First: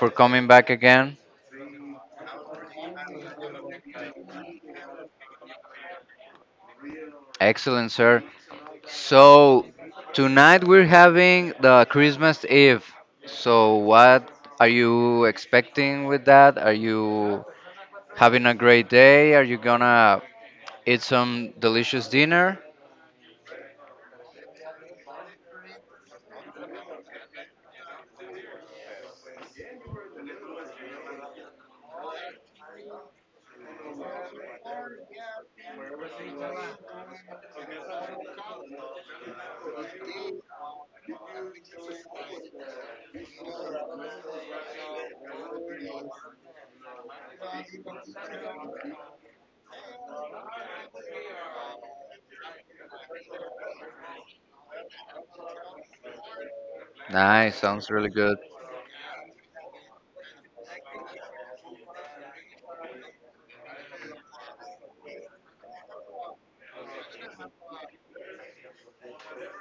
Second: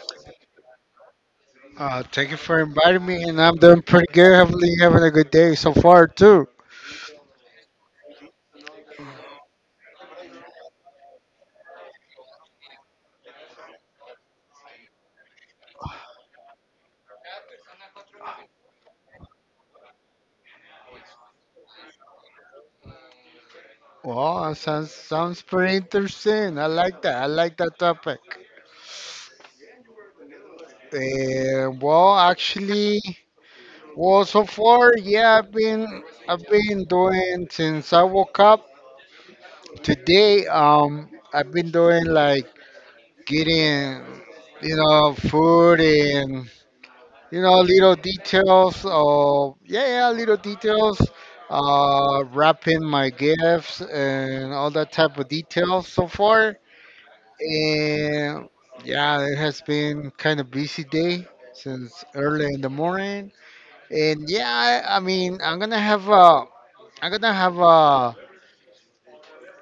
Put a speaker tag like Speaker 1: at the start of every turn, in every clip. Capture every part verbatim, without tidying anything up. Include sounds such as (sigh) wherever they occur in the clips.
Speaker 1: for coming back again.
Speaker 2: Uh, thank you for inviting me, and I'm doing pretty good. Hopefully, you're having a good day so far too.
Speaker 1: Excellent, sir. So, tonight we're having the Christmas Eve. So, what are you expecting with that? Are you having a great day? Are you gonna eat some delicious dinner?
Speaker 2: Well, sounds sounds pretty interesting. I like that. I like that topic. And well, actually, well, so far, yeah, I've been I've been doing since I woke up today. Um, I've been doing like getting, you know, food and you know, little details of yeah, yeah, little details, uh, wrapping my gifts and all that type of details so far.
Speaker 1: Nice, sounds really good.
Speaker 2: And yeah, it has been kind of busy day since early in the morning. And yeah, I, I mean, I'm gonna have a, I'm gonna have a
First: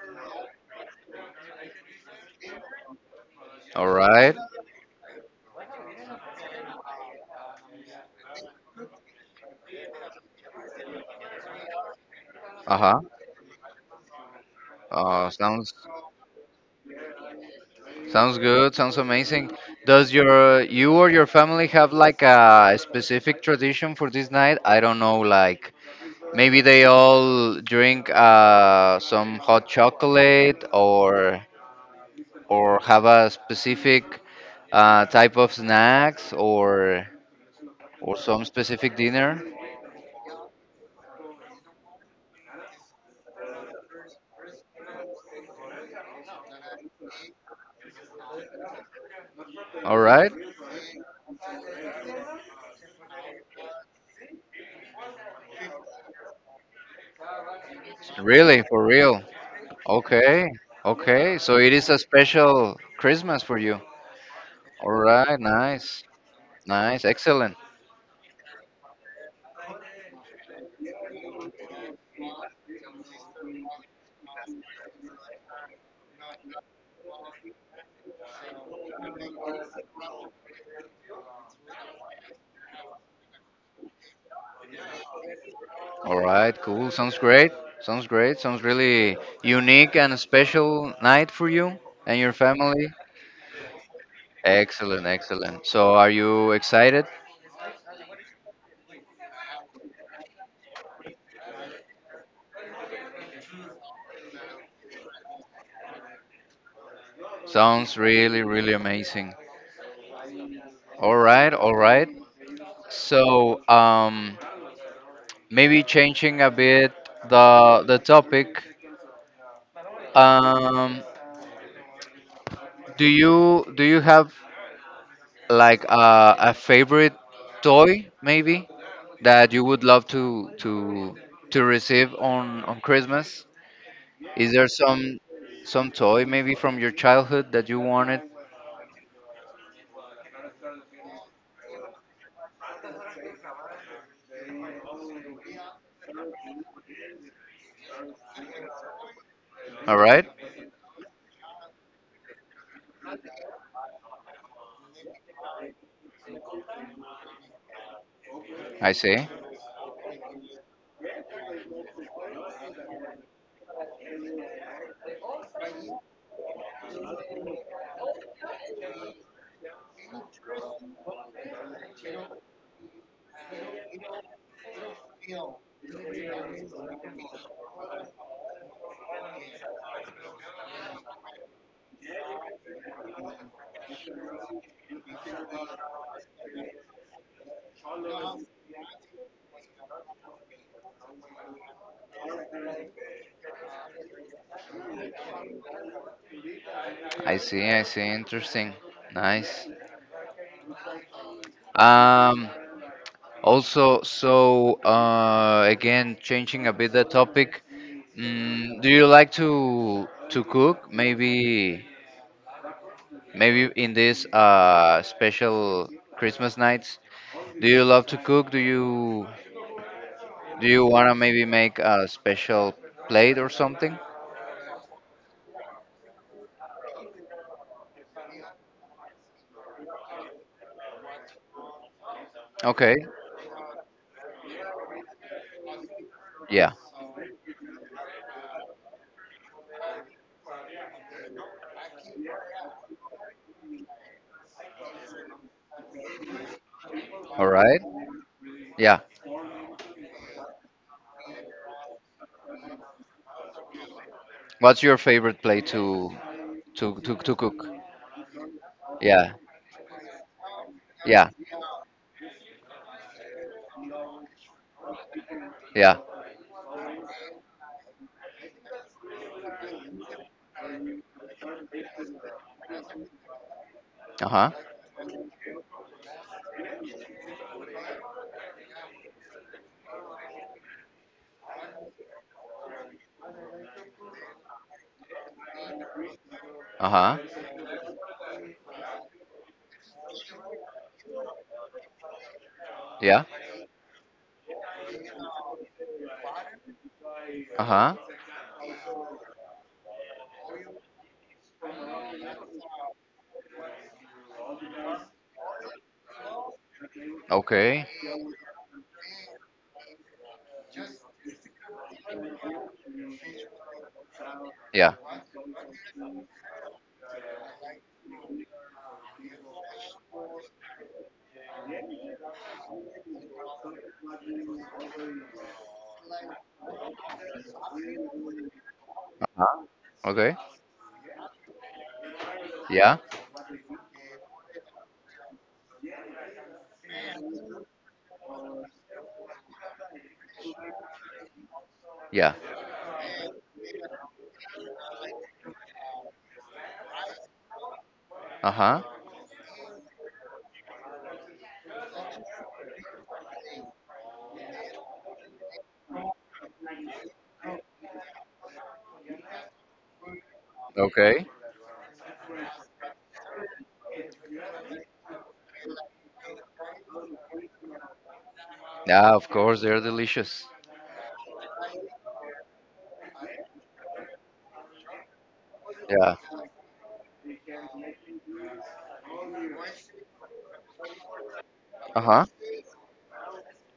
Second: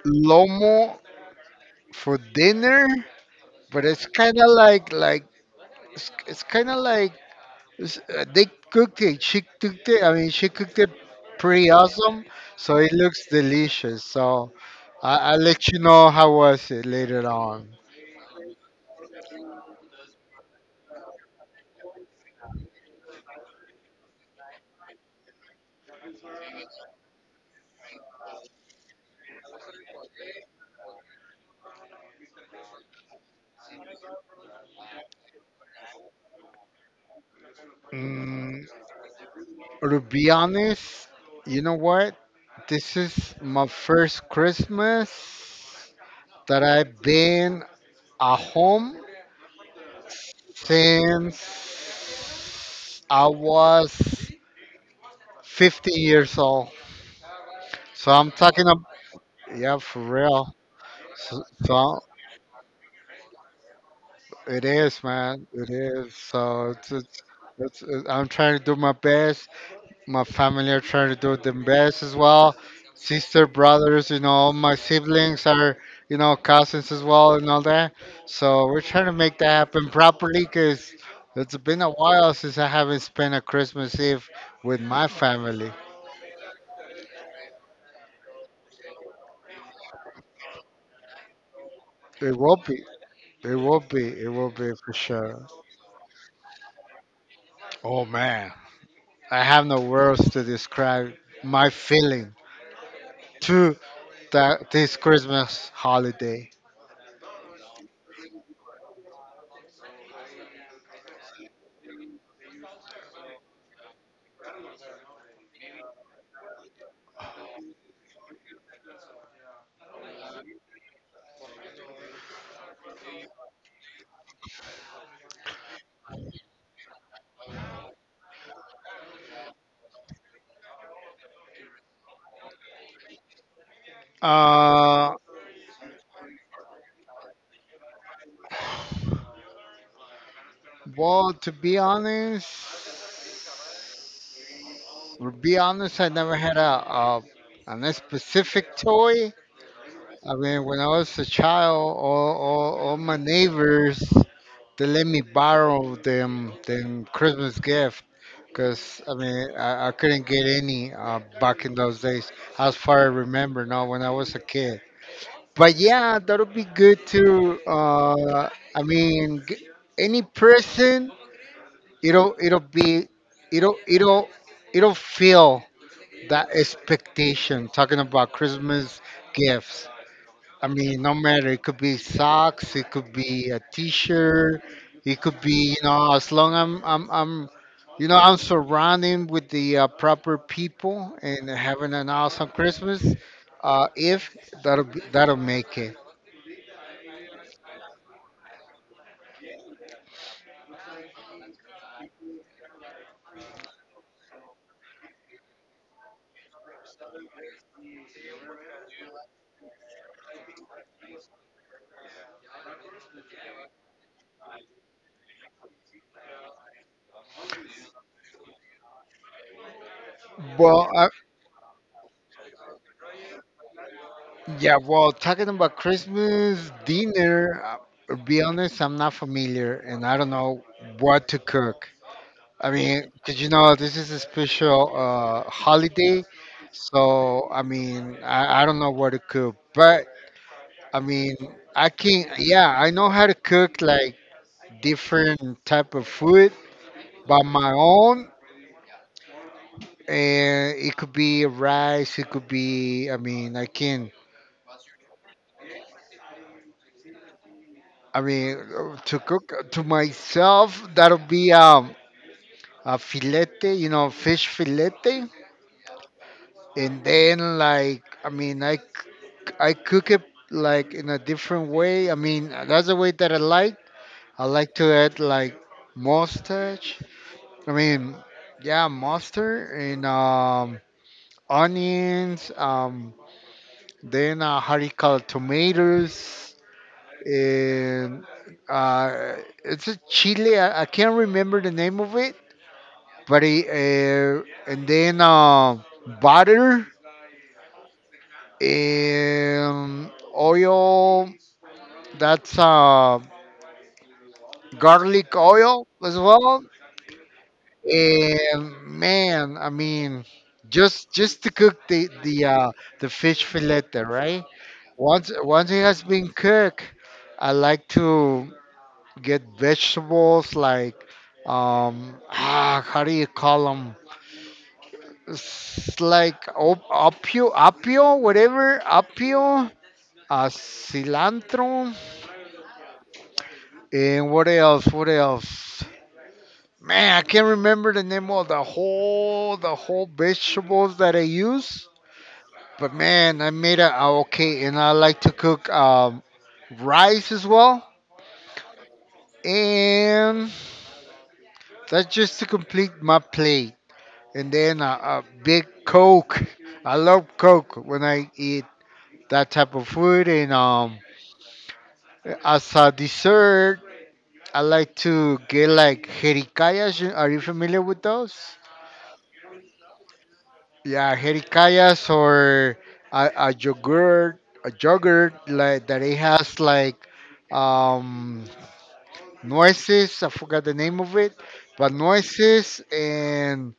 Speaker 2: lomo for dinner, but
Speaker 1: All
Speaker 2: it's
Speaker 1: right.
Speaker 2: kind of like like it's, it's kind of like s- uh, they cooked it. She cooked it. I mean, she cooked it pretty awesome.
Speaker 1: Uh
Speaker 2: So it
Speaker 1: huh.
Speaker 2: looks delicious. So I,
Speaker 1: Uh,
Speaker 2: I'll let
Speaker 1: sounds
Speaker 2: you know how was it later on.
Speaker 1: Sounds good. Sounds amazing. Does your you or your family have like a specific tradition for this night? I don't know, like maybe they all drink uh, some hot chocolate, or or have a specific uh, type of snacks, or or some
Speaker 2: Mm,
Speaker 1: specific dinner.
Speaker 2: to be honest, you know what? This is my first Christmas that I've been at home
Speaker 1: All right.
Speaker 2: since I was fifteen years old. So I'm
Speaker 1: Really,
Speaker 2: talking
Speaker 1: for
Speaker 2: about,
Speaker 1: real.
Speaker 2: yeah, for
Speaker 1: Okay.
Speaker 2: real.
Speaker 1: Okay.
Speaker 2: So,
Speaker 1: So it is a
Speaker 2: so
Speaker 1: special Christmas for you.
Speaker 2: It
Speaker 1: All
Speaker 2: is,
Speaker 1: right.
Speaker 2: man. It
Speaker 1: Nice.
Speaker 2: is. So it's,
Speaker 1: Nice.
Speaker 2: it's,
Speaker 1: Excellent.
Speaker 2: it's, it- I'm trying to do my best. My family are trying to do their best as well. Sister, brothers, you know, all my siblings are, you know, cousins as well and all that. So we're trying to make that happen properly because it's been a while since I haven't spent a Christmas Eve with my family.
Speaker 1: All right, cool. Sounds great. Sounds great. Sounds really unique and special night for you and your
Speaker 2: It will be.
Speaker 1: family.
Speaker 2: It will be. It will be for
Speaker 1: Excellent,
Speaker 2: sure.
Speaker 1: excellent. So, are you excited?
Speaker 2: Oh man, I have no words to describe my feeling. To that this Christmas holiday?
Speaker 1: Sounds really, really amazing. All right, all right. So, um, maybe changing a bit the the topic. Um, do you do you have like a, a favorite toy maybe that you would love to to to receive on on Christmas? Is there
Speaker 2: Uh,
Speaker 1: some some toy maybe from your childhood that you wanted?
Speaker 2: well, to be honest, to be honest, I never had a, a an specific toy.
Speaker 1: All right.
Speaker 2: I mean, when I was a child, all, all, all my neighbors they let me borrow them them Christmas gift
Speaker 1: I
Speaker 2: because I
Speaker 1: see.
Speaker 2: mean I, I couldn't get any uh, back in those days, as far as I remember. Now, when I was a kid. But yeah, that would be good to. Uh, I mean, g- any person, it'll it'll be, it'll it'll it'll feel that expectation. Talking about Christmas gifts. I mean, no matter it could be socks, it could be a T-shirt, it could be you know as long I'm I'm I'm, you know I'm surrounding with the uh, proper people and having an awesome Christmas. Uh, if that'll be, that'll make it.
Speaker 1: I see. I see. Interesting. Nice. Um also so uh again changing a bit the topic. Mm, do you like to to cook? Maybe maybe in this uh special Christmas nights. Do you love to cook? Do you do you
Speaker 2: Well,
Speaker 1: want to maybe make a special plate or something?
Speaker 2: yeah, well, talking about Christmas dinner, uh, to be honest, I'm not familiar and I don't know what to cook. I
Speaker 1: Okay.
Speaker 2: mean, 'cause you know, this is a special uh, holiday,
Speaker 1: Yeah.
Speaker 2: so I mean, I, I don't know what to cook, but I mean, I can, yeah, I know how to cook like different type of food by
Speaker 1: All
Speaker 2: my
Speaker 1: right.
Speaker 2: own,
Speaker 1: Yeah.
Speaker 2: and it could be rice, it could be, I mean, I can
Speaker 1: What's your favorite plate to to to, to cook?
Speaker 2: I mean, uh, to
Speaker 1: Yeah.
Speaker 2: cook to myself, that'll
Speaker 1: Yeah.
Speaker 2: be um, a filete, you know, fish filete,
Speaker 1: Yeah.
Speaker 2: and then like, I mean, I c- I cook it like in a different way. I mean, that's the way that I like.
Speaker 1: Uh
Speaker 2: I
Speaker 1: huh.
Speaker 2: like to add like mustache. I mean, yeah, mustard and um, onions. Um, then uh, how do you call it, tomatoes
Speaker 1: Uh huh.
Speaker 2: and uh, it's a chili. I, I can't remember the name of it
Speaker 1: Yeah.
Speaker 2: but it, uh, and then uh, butter
Speaker 1: Uh huh.
Speaker 2: and oil. That's uh, garlic oil as well.
Speaker 1: Okay.
Speaker 2: And man, I mean, just just to cook the the uh, the fish fillet, right?
Speaker 1: Yeah.
Speaker 2: Once once it has been cooked, I like to get vegetables like um ah, how do you call them? It's like op- opio, opio, whatever,
Speaker 1: Uh-huh.
Speaker 2: opio,
Speaker 1: Okay.
Speaker 2: uh, cilantro,
Speaker 1: Yeah.
Speaker 2: and what else? What else? Man, I can't remember the name of the whole the whole vegetables that I use.
Speaker 1: Yeah.
Speaker 2: But man, I made a a- okay, and I like to cook um, rice as well,
Speaker 1: Uh huh.
Speaker 2: and that's just to complete my plate. And then a, a big Coke. I love Coke when I eat that type of food, and um,
Speaker 1: Okay.
Speaker 2: as a dessert, I like to get like jericayas. You- Are you familiar with those?
Speaker 1: Yeah. Of course, they're delicious.
Speaker 2: Yeah, jericayas or a, a yogurt, a yogurt like that it
Speaker 1: Yeah.
Speaker 2: has like um noises. I forgot the name of it, but
Speaker 1: Uh huh.
Speaker 2: noises and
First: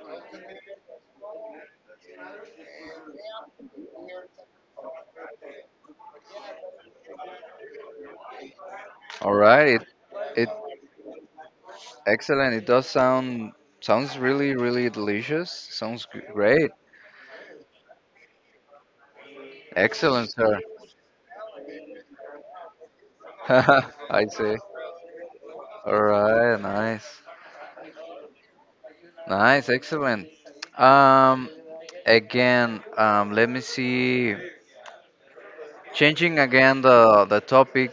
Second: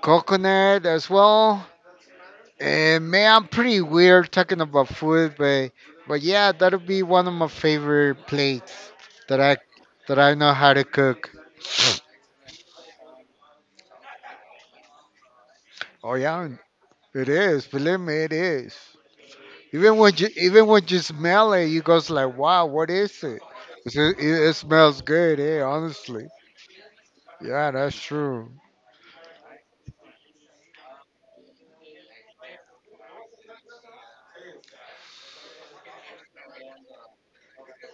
Speaker 2: coconut as well. And man, I'm pretty weird talking about food, but but yeah, that'll be one of my favorite plates
Speaker 1: All
Speaker 2: that I
Speaker 1: right. It
Speaker 2: that I
Speaker 1: it
Speaker 2: know how to cook.
Speaker 1: excellent. It does sound sounds really really delicious. Sounds
Speaker 2: Oh
Speaker 1: g-
Speaker 2: yeah,
Speaker 1: great.
Speaker 2: it is. Believe me, it is. Even when you
Speaker 1: Excellent, sir.
Speaker 2: even when you smell it, you goes like, "Wow, what is it?"
Speaker 1: (laughs)
Speaker 2: It's, it,
Speaker 1: I
Speaker 2: it
Speaker 1: see.
Speaker 2: smells good, eh?
Speaker 1: All
Speaker 2: Honestly,
Speaker 1: right. Nice.
Speaker 2: yeah, that's true.
Speaker 1: Nice, excellent. Um, again, um, let me see. Changing again the the topic.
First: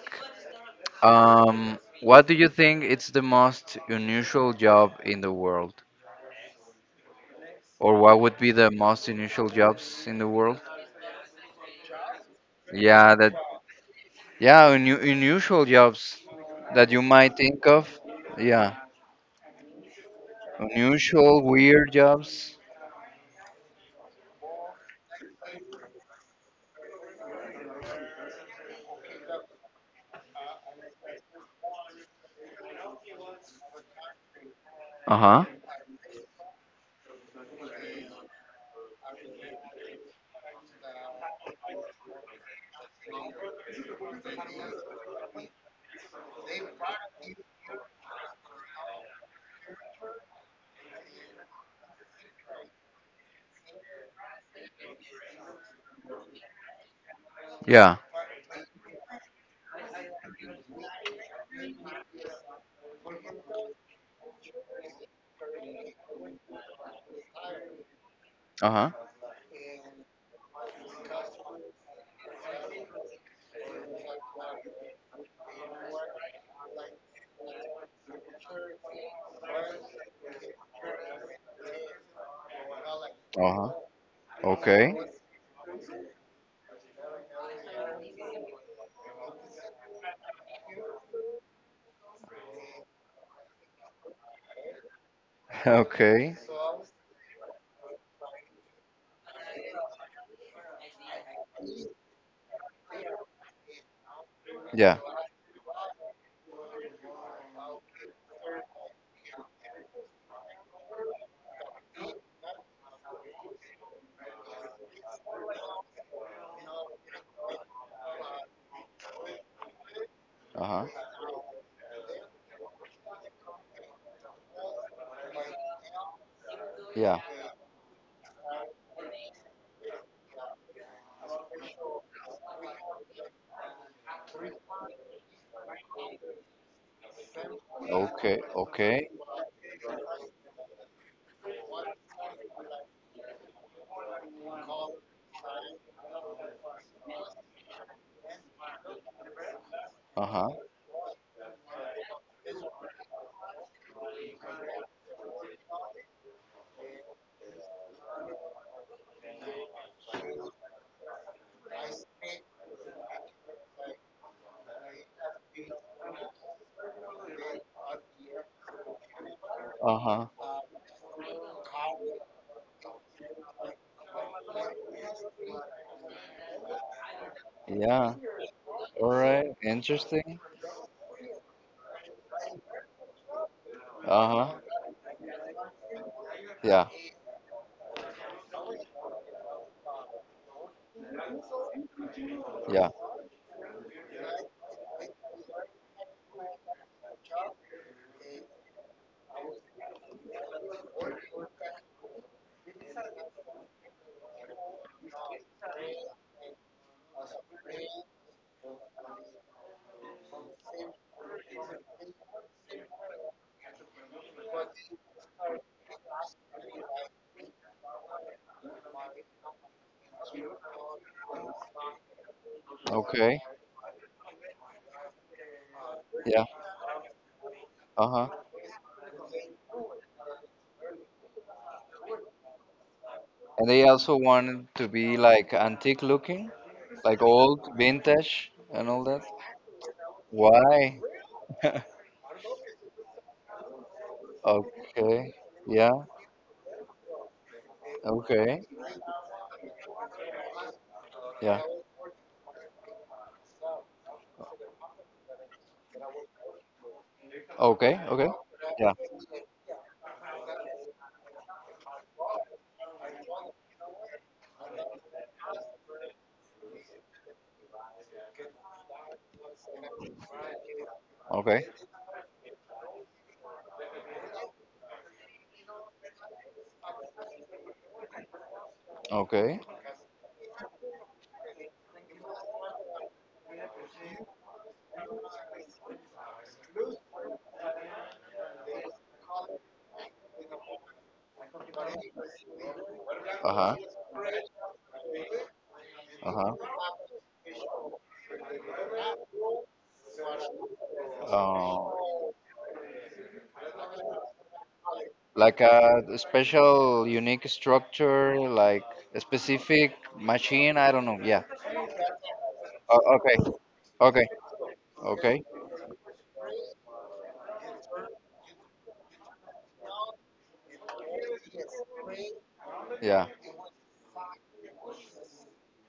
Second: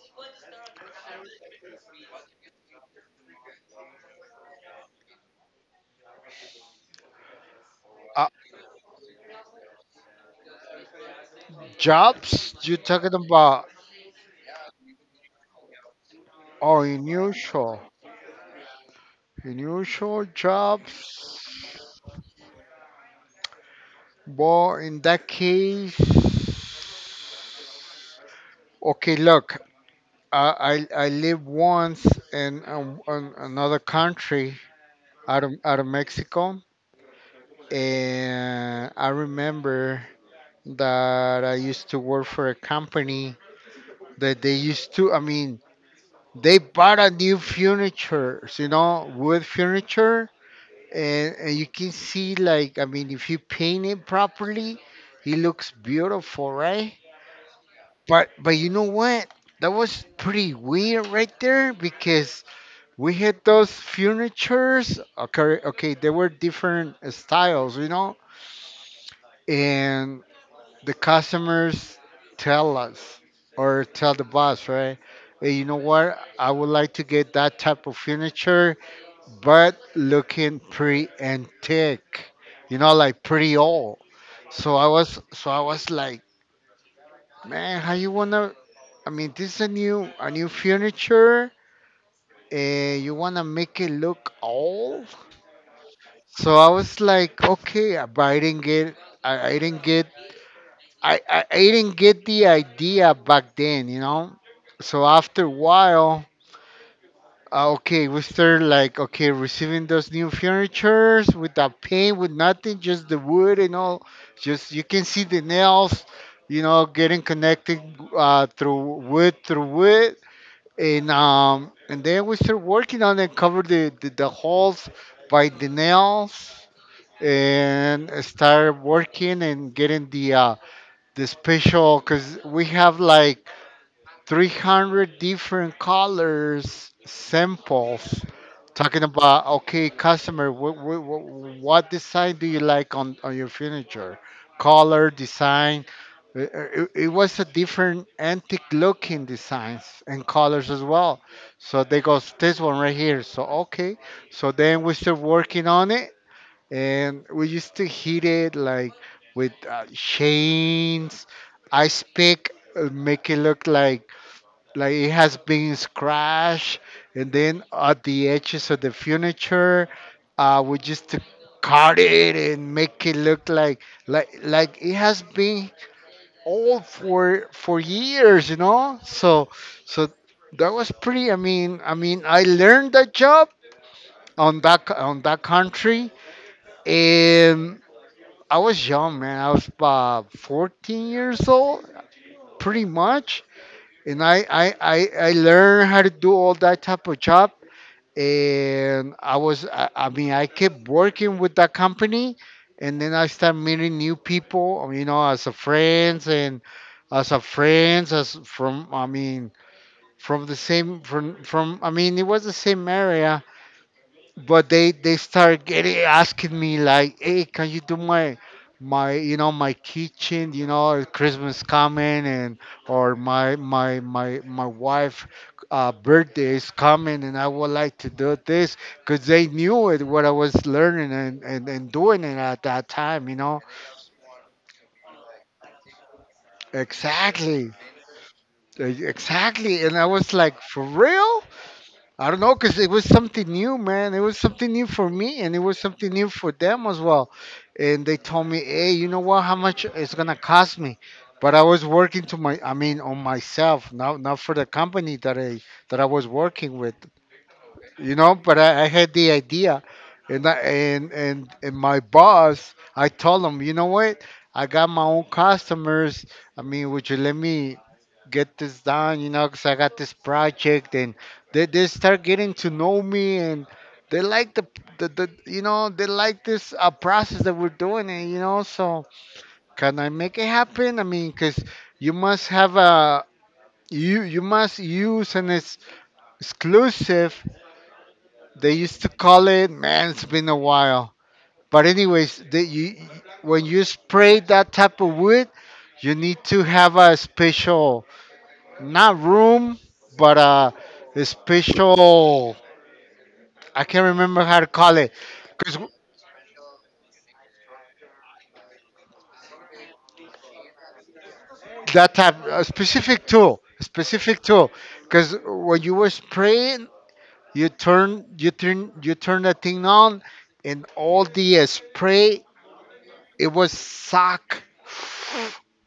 Speaker 1: Um, what do you think it's the most unusual job in the world, or what
Speaker 2: Uh,
Speaker 1: would be the most unusual jobs in the world?
Speaker 2: jobs? You talking
Speaker 1: Yeah, that
Speaker 2: about?
Speaker 1: yeah, unu unusual jobs
Speaker 2: Oh,
Speaker 1: that you might think
Speaker 2: unusual,
Speaker 1: of. Yeah,
Speaker 2: unusual
Speaker 1: unusual,
Speaker 2: jobs.
Speaker 1: weird jobs.
Speaker 2: Well, in that case, okay. Look, I I, I live once in um, an, another country
Speaker 1: Uh huh.
Speaker 2: out of out of Mexico. And I remember that I used to work for a company that they used to, I mean, they bought a new furniture, you know, wood furniture. And, and you can see, like, I mean, if you paint it properly, it looks beautiful, right?
Speaker 1: Yeah.
Speaker 2: But, but you know what? That was pretty weird right there because we had those furnitures. Okay, okay, they were different styles, you know
Speaker 1: Uh huh.
Speaker 2: and the customers tell us or tell the boss, right? "Hey, you know what? I would like to get that type of furniture, but looking pretty antique, you know, like
Speaker 1: Uh
Speaker 2: pretty
Speaker 1: huh.
Speaker 2: old. So I
Speaker 1: Okay.
Speaker 2: was, so I was like, man, how you wanna? I mean, this is a new, a new furniture, and you wanna make it look old?
Speaker 1: (laughs) Okay.
Speaker 2: So I was like, okay, but I didn't get, I, I didn't get I, I, I didn't get the idea back then, you know.
Speaker 1: Yeah.
Speaker 2: So after a while, uh, okay, we started like okay receiving those new furnitures without paint, with nothing, just the wood and all. Just you can see the nails, you know, getting connected uh, through wood through wood,
Speaker 1: Uh huh.
Speaker 2: and um and then we start working on it, cover the the, the holes by the nails,
Speaker 1: Yeah.
Speaker 2: and start working and getting the uh, the special because we have like three hundred different colors samples
Speaker 1: Okay,
Speaker 2: talking
Speaker 1: okay.
Speaker 2: about okay customer what, what, what design do you like on, on your furniture color design Uh, uh, it, it was a different antique looking designs and
Speaker 1: Uh-huh.
Speaker 2: colors as well so they goes this one right here so okay so then we start working on it and we used to hit it like with uh, chains, ice pick, uh, make it look like like it has been scratched, and then at the edges of the furniture,
Speaker 1: Uh-huh.
Speaker 2: uh, we used to cut it and make it look like like like it has been old for for
Speaker 1: Yeah.
Speaker 2: years, you know.
Speaker 1: All right.
Speaker 2: So so
Speaker 1: Interesting.
Speaker 2: that was pretty. I mean, I mean, I learned that job
Speaker 1: Uh-huh.
Speaker 2: on that co- on that country.
Speaker 1: Yeah.
Speaker 2: And I was young, man. I was uh, fourteen years old, pretty
Speaker 1: Yeah.
Speaker 2: much. And I, I, I, I learned how to do all that type of job. And I was, I, I mean, I kept working with that company. And then I started meeting new people, um, you know, as a friends and as a friends, as from, I mean, from the same, from, from, I mean, it was the same area but they they start getting asking me like hey can you do my my you know my kitchen you know or christmas coming and or
Speaker 1: Okay.
Speaker 2: my my my my wife uh,
Speaker 1: Yeah.
Speaker 2: birthday is coming and I would like to
Speaker 1: Uh-huh.
Speaker 2: do this because they knew it what I was learning and, and and doing it at that time you know
Speaker 1: And they also wanted to be like antique looking, like old,
Speaker 2: exactly
Speaker 1: vintage, and all
Speaker 2: E-
Speaker 1: that.
Speaker 2: exactly and I was like for
Speaker 1: Why?
Speaker 2: real
Speaker 1: (laughs)
Speaker 2: I don't know, cause it was something new, man. It was something new for
Speaker 1: Okay.
Speaker 2: me, and it was
Speaker 1: Yeah.
Speaker 2: something new for them as well. And they told
Speaker 1: Okay.
Speaker 2: me, "Hey, you know what? How much it's gonna cost me?" But
Speaker 1: Yeah.
Speaker 2: I was working to my, I mean, on myself, not not for the company that I that I was working with
Speaker 1: Okay.
Speaker 2: you
Speaker 1: Okay.
Speaker 2: know but i, I
Speaker 1: Yeah.
Speaker 2: had the idea and, I, and and and my boss I told him you know what I got my own customers I mean would you let me get this done you know because I got this project and
Speaker 1: Okay.
Speaker 2: they, they start getting to know me and they like the, the, the you know they like this uh, process that we're doing and you know so
Speaker 1: Okay.
Speaker 2: can I make it happen I mean because you must have a you you must use an ex- exclusive they used to call it, man, it's been a while. But anyways, the, you, when
Speaker 1: Uh-huh.
Speaker 2: you spray that type of wood, you need
Speaker 1: Uh-huh.
Speaker 2: to have a special, not room, but a, a
Speaker 1: Oh.
Speaker 2: special, I can't remember how to call it,
Speaker 1: Like
Speaker 2: because
Speaker 1: a special unique structure like a specific machine, I don't know, yeah.
Speaker 2: that type, a
Speaker 1: O-
Speaker 2: specific
Speaker 1: okay,
Speaker 2: tool, a
Speaker 1: okay,
Speaker 2: specific tool, because
Speaker 1: okay,
Speaker 2: when you were spraying, you turn, you turn, you turn that thing on, and all the uh, spray,
Speaker 1: yeah,
Speaker 2: it was suck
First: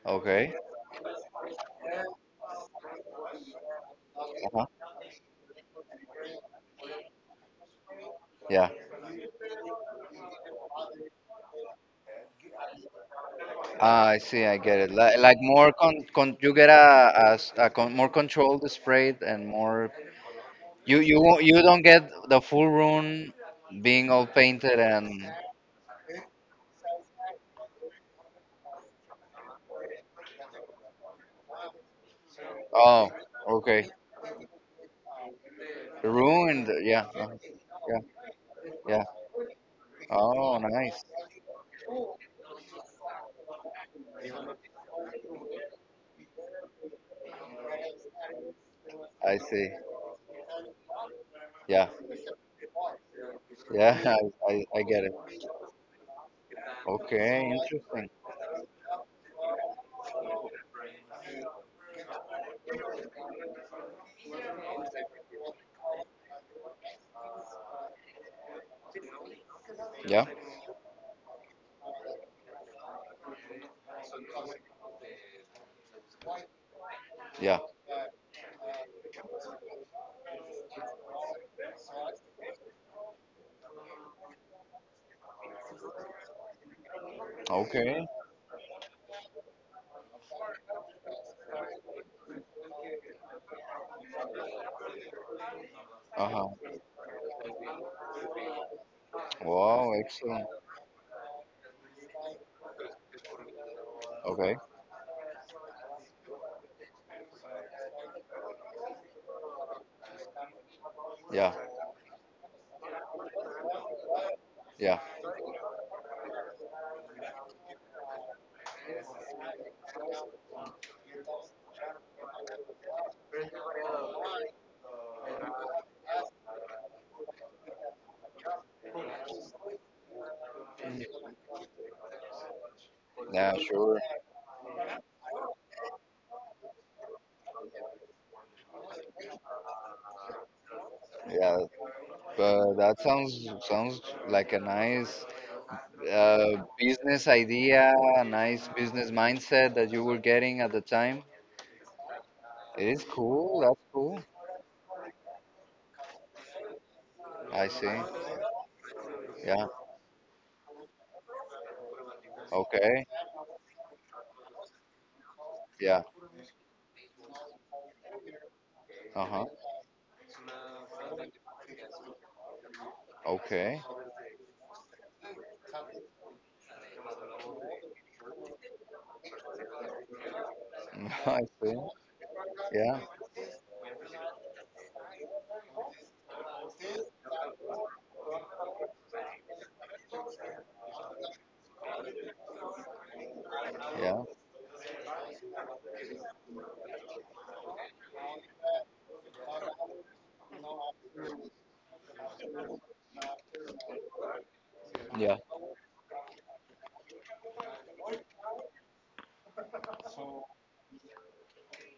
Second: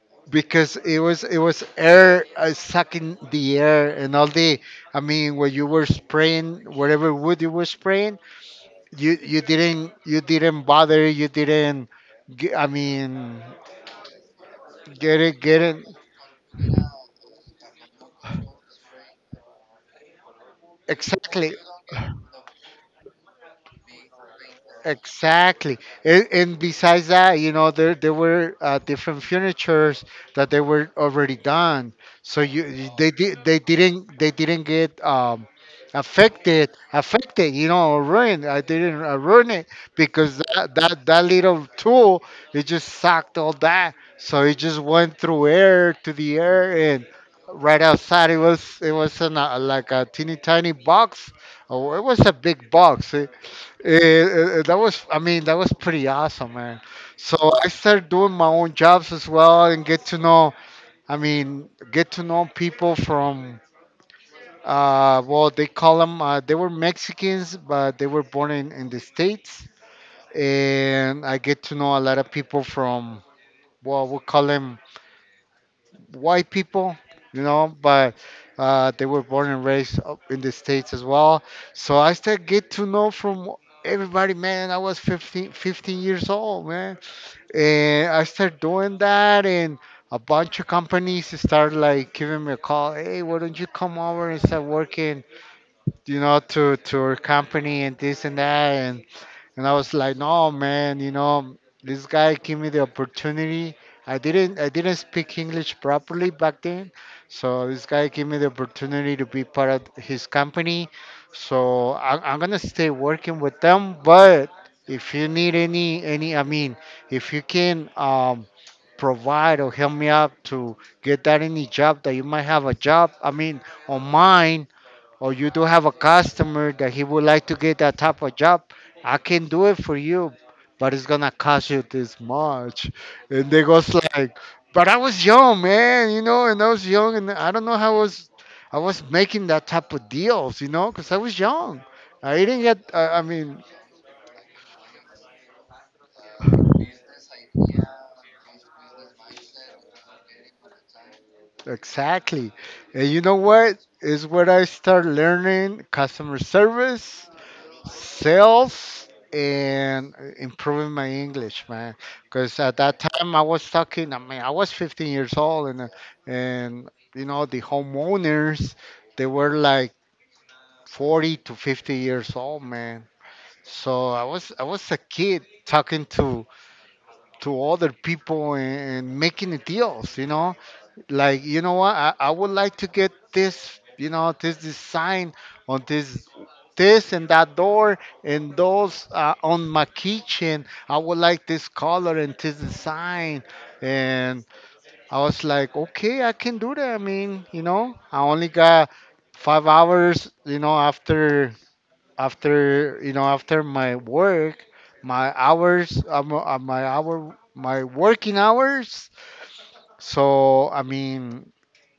Speaker 1: okay,
Speaker 2: because it was it was air uh, sucking the air and all the.
Speaker 1: uh-huh,
Speaker 2: I mean when you were spraying whatever wood you were spraying,
Speaker 1: yeah.
Speaker 2: you you didn't you didn't bother, you didn't ge- I mean
Speaker 1: Ah, I see, I get it. like,
Speaker 2: get
Speaker 1: like
Speaker 2: it get
Speaker 1: more
Speaker 2: it
Speaker 1: con, con you get a, a s- a con, more controlled spray and more. you you won't-
Speaker 2: Exactly.
Speaker 1: you don't get the full room being all painted, and
Speaker 2: Exactly. And, and besides that, you know, there there were uh, different furnitures that they were already done. So you you-
Speaker 1: oh,
Speaker 2: they did they
Speaker 1: okay.
Speaker 2: didn't they didn't get um
Speaker 1: Ruined,
Speaker 2: affected
Speaker 1: yeah, uh-huh,
Speaker 2: affected you know
Speaker 1: yeah,
Speaker 2: or ruined. I didn't
Speaker 1: yeah,
Speaker 2: uh, ruin it because
Speaker 1: oh
Speaker 2: that, that
Speaker 1: nice,
Speaker 2: that little tool, it just sucked all that, so it just went through air to the air and right outside. It was it was in
Speaker 1: I
Speaker 2: a,
Speaker 1: see,
Speaker 2: like a teeny tiny box.
Speaker 1: yeah.
Speaker 2: Oh, it was a big box. Eh,
Speaker 1: Yeah, (laughs) I,
Speaker 2: eh,
Speaker 1: I,
Speaker 2: that
Speaker 1: I
Speaker 2: was,
Speaker 1: get it.
Speaker 2: I mean, that was pretty awesome, man. So
Speaker 1: Okay,
Speaker 2: I started
Speaker 1: interesting.
Speaker 2: doing my own jobs as well and get to know, I mean, get to know people from, uh, well, they call them, uh, they were Mexicans, but they were born in, in the States.
Speaker 1: Yeah,
Speaker 2: And I get to know a lot of people from, well, we call them white people, you
Speaker 1: yeah.
Speaker 2: know, but uh, they were born and raised up in the States as well. So I started get to know from everybody, man. I was fifteen, fifteen years old, man.
Speaker 1: Okay.
Speaker 2: And I started doing that, and a bunch of companies start like giving me a call. Hey, why don't you come over and start working, you know,
Speaker 1: Uh-huh.
Speaker 2: to, to our company and this and that. and. And I
Speaker 1: Wow,
Speaker 2: was like,
Speaker 1: excellent.
Speaker 2: no, man, you know, this guy gave me the opportunity. I
Speaker 1: Okay.
Speaker 2: didn't, I didn't speak English properly back then, so this guy gave me the opportunity to be part of his company.
Speaker 1: Yeah,
Speaker 2: So I'm, I'm gonna stay working with them. But
Speaker 1: yeah.
Speaker 2: if you need any, any, I mean, if you can um, provide or help me out to get that any job that you might have a job, I mean, on mine, or you do have a customer that he would like to get that type of job, I can do it for you, but it's gonna cost you this much. And
Speaker 1: Yeah,
Speaker 2: they goes
Speaker 1: sure.
Speaker 2: like, but I was young, man, you know, and I was young, and I don't know how I was, I was making that type of deals, you know, because I was
Speaker 1: Yeah,
Speaker 2: young. I didn't
Speaker 1: but
Speaker 2: get,
Speaker 1: that
Speaker 2: I, I
Speaker 1: sounds
Speaker 2: mean,
Speaker 1: sounds like a nice uh, business idea, a nice business mindset that you were getting at the time.
Speaker 2: exactly.
Speaker 1: It is
Speaker 2: And you know
Speaker 1: cool. That's
Speaker 2: what?
Speaker 1: cool.
Speaker 2: Is where I start learning customer service
Speaker 1: I see.
Speaker 2: self
Speaker 1: Yeah.
Speaker 2: and improving my English, man. Because at that
Speaker 1: Okay.
Speaker 2: time I was talking. I mean, I was fifteen years old, and uh,
Speaker 1: Yeah.
Speaker 2: and you know the homeowners, they
Speaker 1: Uh-huh.
Speaker 2: were like forty to fifty years old, man.
Speaker 1: Okay.
Speaker 2: So I was I was a kid talking to to other people and, and making the deals, you know,
Speaker 1: (laughs) I
Speaker 2: like you know
Speaker 1: see.
Speaker 2: what, I, I would like to
Speaker 1: Yeah.
Speaker 2: get this, you know, this design on this this and that door, and those uh, on my kitchen I would like this color and this design.
Speaker 1: Yeah.
Speaker 2: And I was like, okay, I can do that. I mean, you know, I only got five hours, you know, after after you know after my work, my
Speaker 1: Yeah.
Speaker 2: hours uh, my uh, my hour my working hours. So I mean,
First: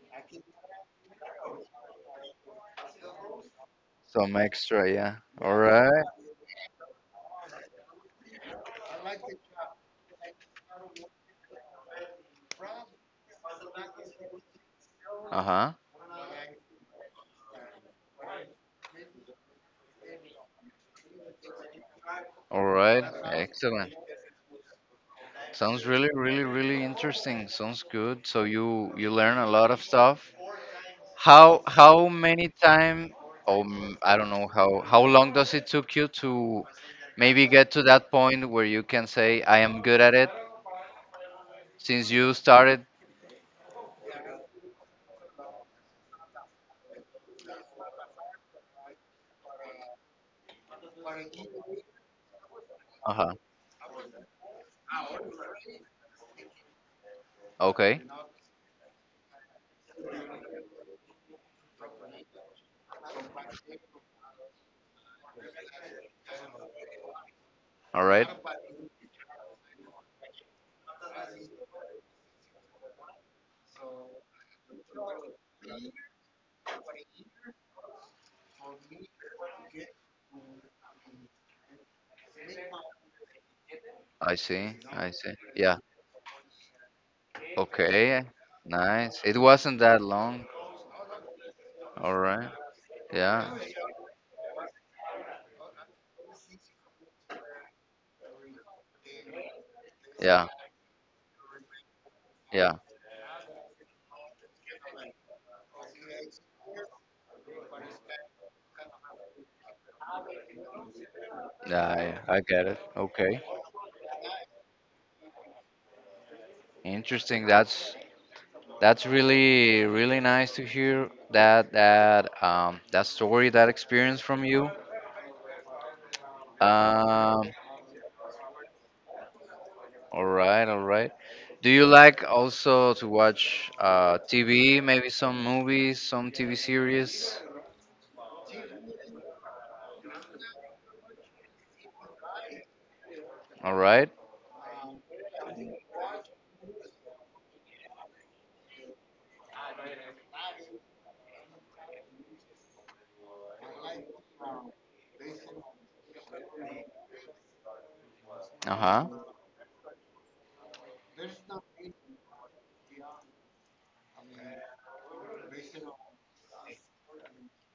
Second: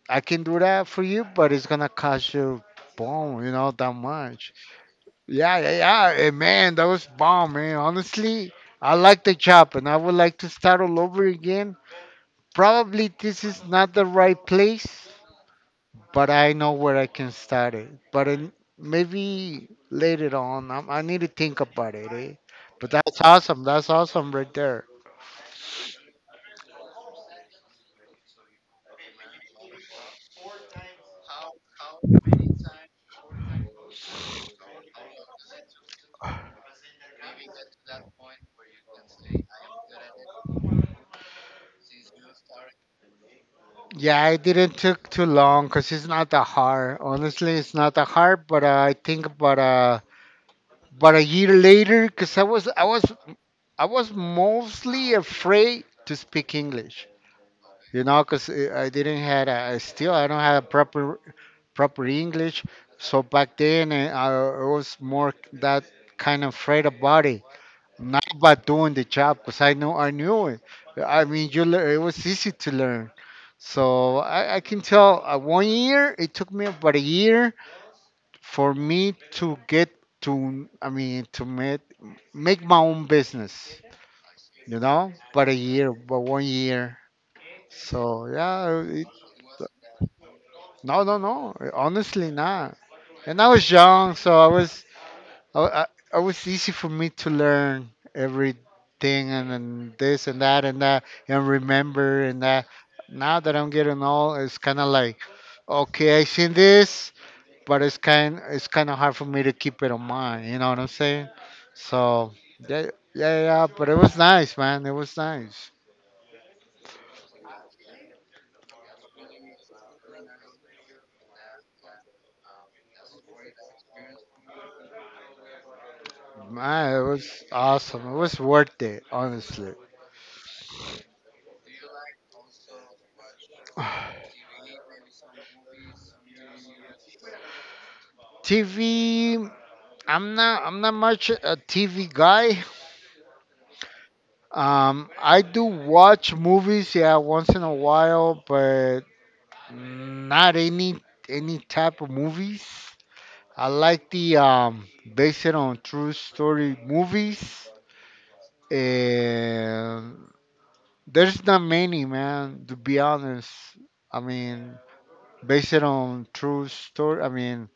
Speaker 2: I can do that for you, but it's gonna cost you bomb, you know, that
Speaker 1: Some
Speaker 2: much.
Speaker 1: extra, yeah. All
Speaker 2: Yeah, yeah,
Speaker 1: right.
Speaker 2: yeah. eh, man, that was bomb, man. Honestly, I like the job and I would like to start all over again. Probably this is not the right place,
Speaker 1: Uh huh.
Speaker 2: but I know where I can start it. But in, maybe later on, I, I need to think about it. Eh?
Speaker 1: All
Speaker 2: But
Speaker 1: right.
Speaker 2: that's awesome. That's
Speaker 1: Excellent.
Speaker 2: awesome right there.
Speaker 1: Sounds really, really, really interesting. Sounds good. So you you learn a lot of stuff. How how many time? Um, I don't know how how long does it took you to maybe get to that point where you can say I am good at it since you started.
Speaker 2: Yeah, it didn't took too long because it's not that hard. Honestly, it's not that hard, but uh, I think about uh, but a year later, because I was I was
Speaker 1: Uh huh.
Speaker 2: I was mostly afraid to speak English,
Speaker 1: Okay.
Speaker 2: you know, because I didn't had a, I still I don't have a proper proper English. So back then eh, I was more that kind of afraid about it,
Speaker 1: All
Speaker 2: not
Speaker 1: right.
Speaker 2: about doing the job, because I know I knew it. I mean, you lear- it was easy to learn. So I, I can tell uh, one year, it took me about a year for me to get to, I mean, to make make my own business,
Speaker 1: I see.
Speaker 2: you
Speaker 1: I
Speaker 2: know,
Speaker 1: see.
Speaker 2: but a
Speaker 1: Yeah.
Speaker 2: year, but one year.
Speaker 1: Okay.
Speaker 2: So yeah it,
Speaker 1: Nice. It wasn't that long.
Speaker 2: no no no,
Speaker 1: All
Speaker 2: honestly
Speaker 1: right.
Speaker 2: not. And I
Speaker 1: Yeah.
Speaker 2: was young, so I was, i, I I was easy for me to learn everything, and, and this and
Speaker 1: Yeah,
Speaker 2: that and that and remember and that.
Speaker 1: yeah,
Speaker 2: Now that I'm getting old, it's kind of like, okay, I seen this, but it's kind it's kind of hard for me to keep it on mind. You know what I'm saying?
Speaker 1: yeah,
Speaker 2: So
Speaker 1: I, I get it.
Speaker 2: yeah,
Speaker 1: Okay,
Speaker 2: yeah, yeah. But it was nice, man. It was nice.
Speaker 1: interesting. That's that's really really nice to hear that that um that story, that experience from you.
Speaker 2: Man, it
Speaker 1: Um,
Speaker 2: was awesome. It was worth it, honestly.
Speaker 1: all right, all right. Do you like also to watch uh T V, maybe some movies, some T V series?
Speaker 2: T V. I'm not. I'm not much a T V guy.
Speaker 1: All right.
Speaker 2: Um, I do watch movies, yeah, once in a while, but not any any type of movies. I like the um based on true story movies.
Speaker 1: Uh-huh.
Speaker 2: And there's not many, man, to be honest. I mean, based on true story, I mean,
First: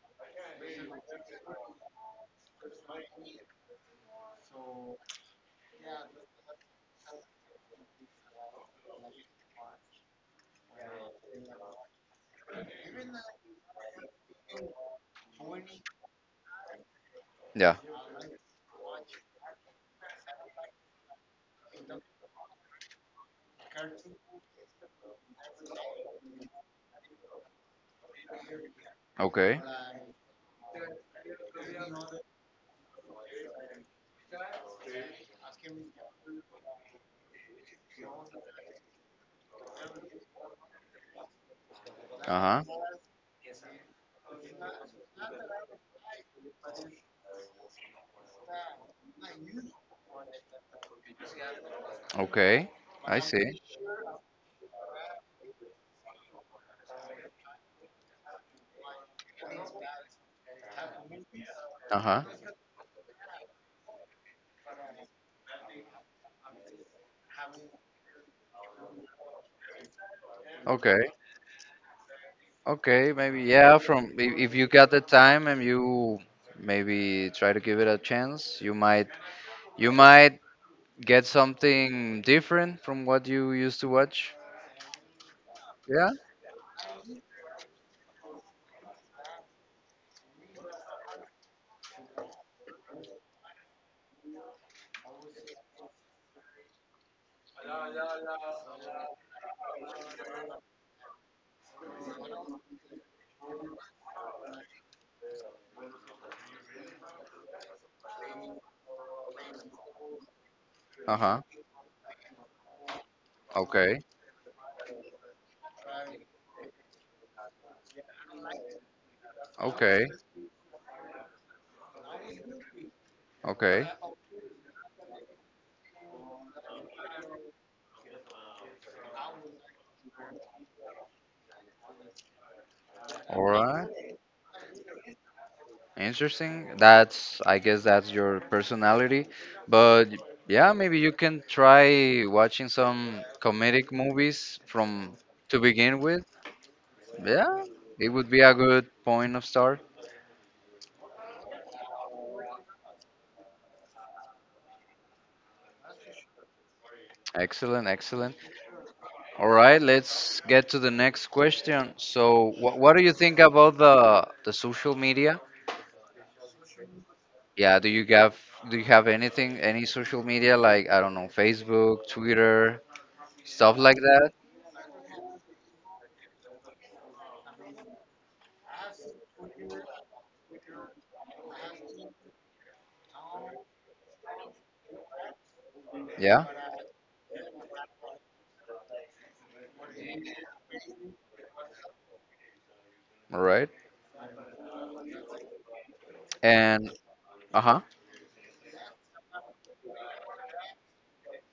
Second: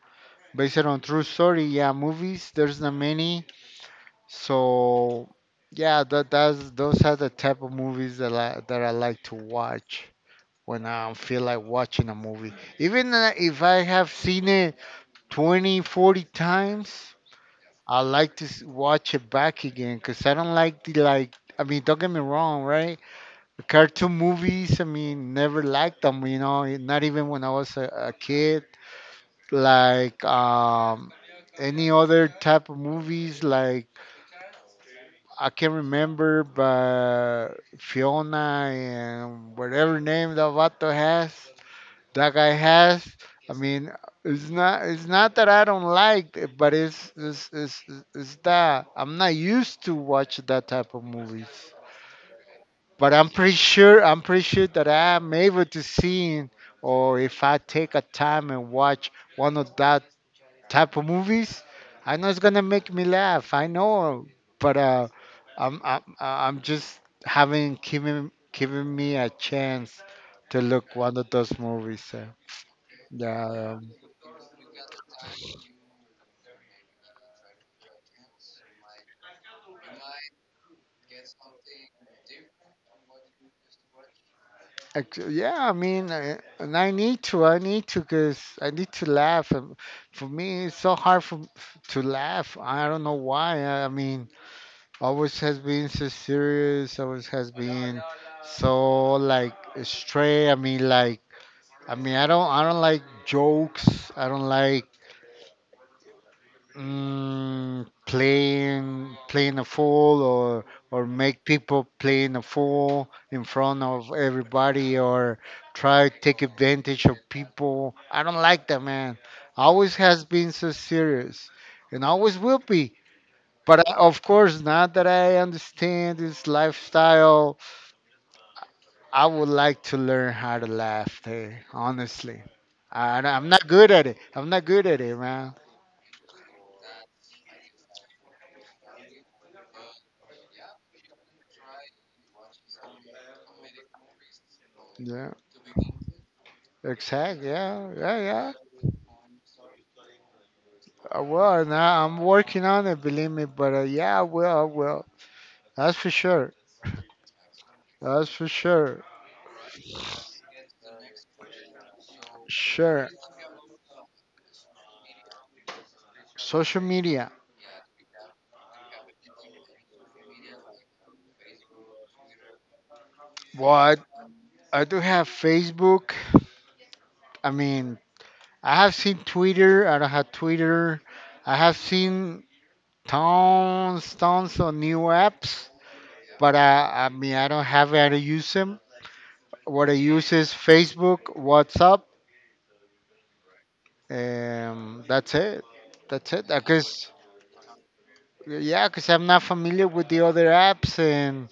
Speaker 2: based on true story, yeah, movies, there's not many. So, yeah, that that's those are the type of movies that I that I like to watch when I feel like watching a movie. Even uh, if I have seen it twenty, forty times,
Speaker 1: Yeah.
Speaker 2: I like to s- watch it back again, because I don't like the like. I mean, don't get me wrong, right? Cartoon movies, I mean, never liked them, you know, eh, not even when I was a, a kid.
Speaker 1: Okay.
Speaker 2: Like um, any other type of movies, like I can remember, but Fiona and whatever name that Vato has, that guy
Speaker 1: Uh-huh.
Speaker 2: has. I mean, it's not it's not that I don't like, it, but it's it's it's, it's that I'm not used to watch that type of movies.
Speaker 1: Okay.
Speaker 2: But
Speaker 1: I
Speaker 2: I'm pretty
Speaker 1: see.
Speaker 2: sure I'm pretty sure that I'm able to see, or if I take a time and watch one of that type of movies, I
Speaker 1: Uh-huh.
Speaker 2: know it's gonna make me laugh. I know, but uh, I'm I'm I'm just having giving giving me a chance to look
Speaker 1: Okay.
Speaker 2: one of those movies. So.
Speaker 1: Okay, maybe
Speaker 2: Yeah,
Speaker 1: yeah.
Speaker 2: um,
Speaker 1: From if, if you got the time and you maybe try to give it a chance, you might you might get something different from what you used to watch.
Speaker 2: ex- yeah. I
Speaker 1: Yeah.
Speaker 2: mean, I, and I need to. I need to, cause I need to laugh. Um, For me, it's so hard for, to laugh. I don't know why. I I mean, always has been so serious, always has been so like stray. I mean like, I mean, i don't I don't like jokes. I don't like, mm, playing playing a fool, or or
Speaker 1: Uh huh.
Speaker 2: make people playing a fool in front
Speaker 1: Okay.
Speaker 2: of everybody, or try to take advantage of people. I don't like that, man. Always
Speaker 1: Okay.
Speaker 2: has been so serious, and always will be. But
Speaker 1: Okay.
Speaker 2: uh, of course, now that I understand this lifestyle, I would like to learn how to laugh. Hey, honestly, I,
Speaker 1: All
Speaker 2: I'm not
Speaker 1: right.
Speaker 2: good at it. I'm not good at it, man.
Speaker 1: Interesting. That's I guess that's your personality, but yeah, maybe you can try watching some comedic movies from
Speaker 2: Yeah,
Speaker 1: to begin with.
Speaker 2: exact.
Speaker 1: Yeah,
Speaker 2: Yeah,
Speaker 1: it
Speaker 2: yeah,
Speaker 1: would be
Speaker 2: yeah.
Speaker 1: a good point of start.
Speaker 2: I will. Now I'm working on it. Believe me. But uh, yeah, I will. I will. That's for sure.
Speaker 1: Excellent,
Speaker 2: That's
Speaker 1: excellent.
Speaker 2: for sure.
Speaker 1: All right, let's get to the next question. So, wh- what do
Speaker 2: Sure.
Speaker 1: you think about the the social media?
Speaker 2: Social media.
Speaker 1: Yeah, do you have do you have anything any social media like I don't know, Facebook, Twitter, stuff like
Speaker 2: What?
Speaker 1: that?
Speaker 2: I I do have Facebook. I mean, I have seen Twitter. I don't have Twitter. I have seen tons, tons of new apps,
Speaker 1: Yeah.
Speaker 2: but uh, I mean, I don't have how to use them. What I use is Facebook, WhatsApp,
Speaker 1: All right.
Speaker 2: um, that's it. That's it. I
Speaker 1: And
Speaker 2: guess,
Speaker 1: uh-huh.
Speaker 2: yeah, because I'm not familiar with the other apps, and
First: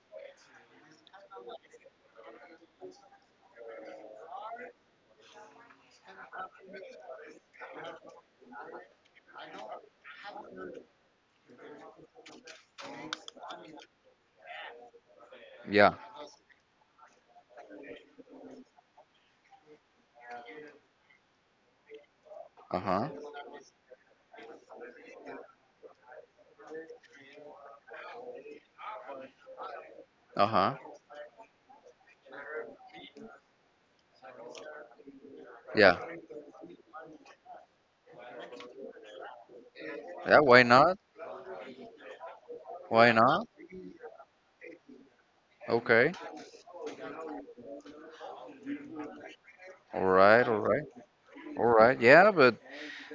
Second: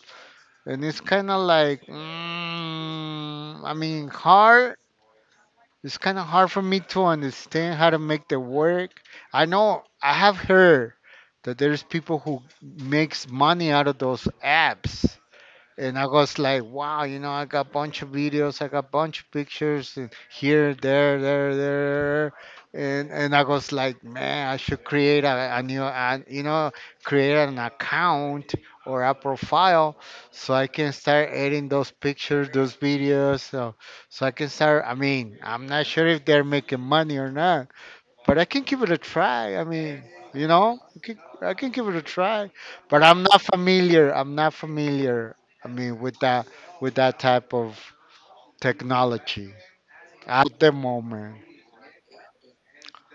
Speaker 2: and it's kind of like, mm, I mean, hard. It's kind of hard for me to understand how to make the work. I know I have heard that there's people who makes money out of those apps,
Speaker 1: Yeah.
Speaker 2: and I was like, wow, you know, I got a bunch of videos, I got a bunch of pictures uh, here, there, there, there,
Speaker 1: Uh-huh.
Speaker 2: and and I was like, man, I should create a, a new, a, you know, create an account or a profile, so I
Speaker 1: Uh-huh.
Speaker 2: can start adding those pictures, those videos, so so I can start. I mean, I'm not
Speaker 1: Yeah.
Speaker 2: sure if they're making money or not, but I can give it a try. I mean,
Speaker 1: Yeah,
Speaker 2: you
Speaker 1: why
Speaker 2: know,
Speaker 1: not?
Speaker 2: I can, I can give it a try, but
Speaker 1: Why
Speaker 2: I'm not
Speaker 1: not?
Speaker 2: familiar. I'm not familiar. I mean,
Speaker 1: Okay.
Speaker 2: with that, with that type of technology
Speaker 1: All right,
Speaker 2: at
Speaker 1: all
Speaker 2: the
Speaker 1: right.
Speaker 2: moment.
Speaker 1: All right. Yeah, but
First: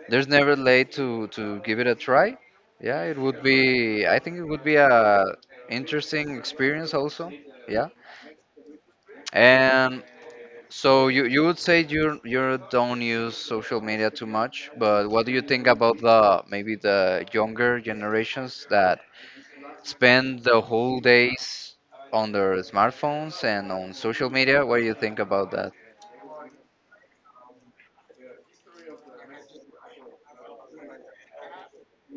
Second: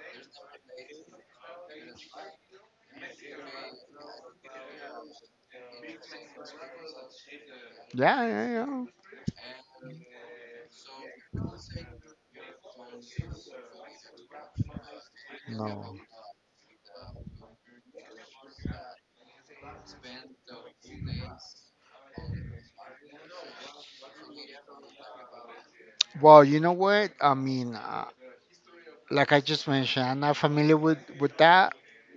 Speaker 1: there's never late to to give it a try. Yeah, it would be. I think it would be a interesting experience also. Yeah,
Speaker 2: Yeah, yeah,
Speaker 1: and so you you would say you you don't use social media too much, but what do you
Speaker 2: yeah.
Speaker 1: think about
Speaker 2: No.
Speaker 1: the maybe the younger generations that spend the whole days on their smartphones and on social media? What do you think about that?
Speaker 2: Well, you know what? I mean, uh, like I just mentioned, I'm not familiar with with that,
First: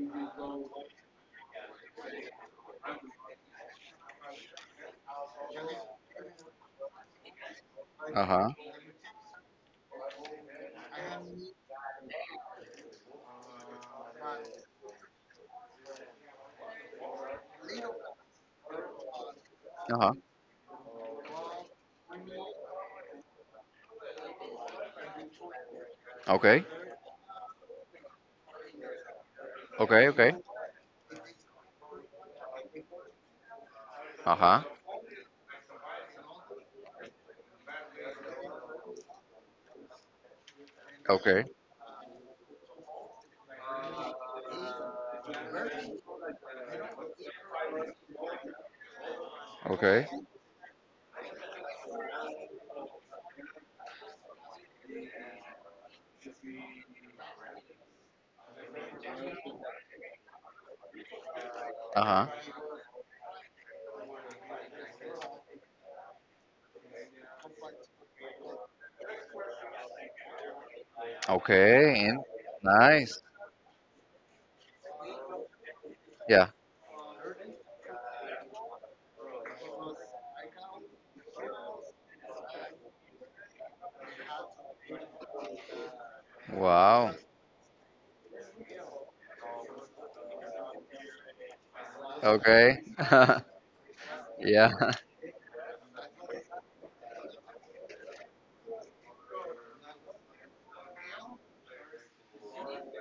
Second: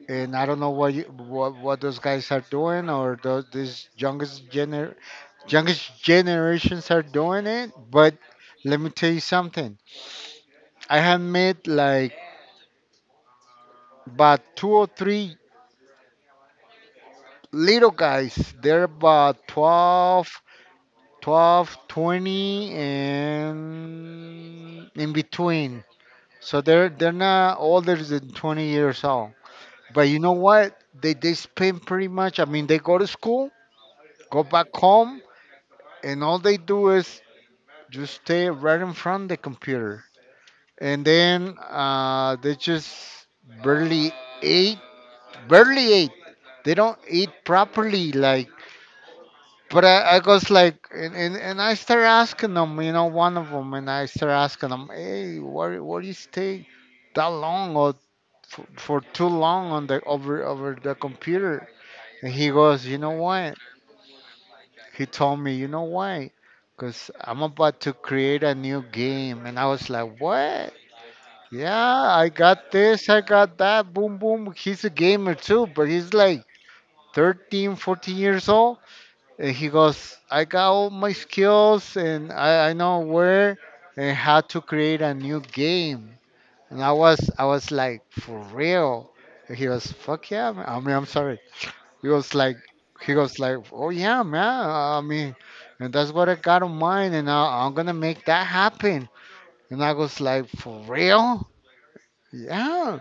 Speaker 2: and I don't know what you, what what those guys are doing, or those these youngest gener youngest generations are doing it. But
Speaker 1: Uh huh.
Speaker 2: let me tell you something. I have met like, but two or three little guys. They're about
Speaker 1: Uh huh.
Speaker 2: twelve, twelve, twenty, and in between. So
Speaker 1: Okay.
Speaker 2: they're they're not older than twenty years old.
Speaker 1: Okay.
Speaker 2: But you know
Speaker 1: Okay.
Speaker 2: what? They they spend pretty much. I mean, they go to school,
Speaker 1: Uh
Speaker 2: go
Speaker 1: huh.
Speaker 2: back home, and all they do is just stay right in front of the computer. And
Speaker 1: Okay.
Speaker 2: then uh, they just barely eat barely ate. They don't eat properly. Like, but
Speaker 1: Okay.
Speaker 2: I, I was like, and, and, and I start asking them, you know, one of them, and I start asking them, hey, why why do you stay that long or for, for too long on the over over the computer?
Speaker 1: Uh
Speaker 2: And he
Speaker 1: huh.
Speaker 2: goes, you know what? He told me, you know why? Because I'm about to create a new game, and I was like, what? Yeah,
Speaker 1: Okay, and
Speaker 2: I got this, I
Speaker 1: nice.
Speaker 2: got that, boom, boom. He's a gamer too, but he's like
Speaker 1: Yeah.
Speaker 2: thirteen, fourteen years old. And he goes, I got all my skills and I, I know where and how to create a new game. And I
Speaker 1: Wow.
Speaker 2: was I was like, for real? And he was, fuck yeah, man. I mean, I'm sorry. He was like,
Speaker 1: Okay.
Speaker 2: he goes like,
Speaker 1: (laughs)
Speaker 2: oh yeah, man.
Speaker 1: Yeah.
Speaker 2: I
Speaker 1: (laughs)
Speaker 2: mean, and that's what I got in mind. And I, I'm gonna make that happen. And I was like, for real? Yeah.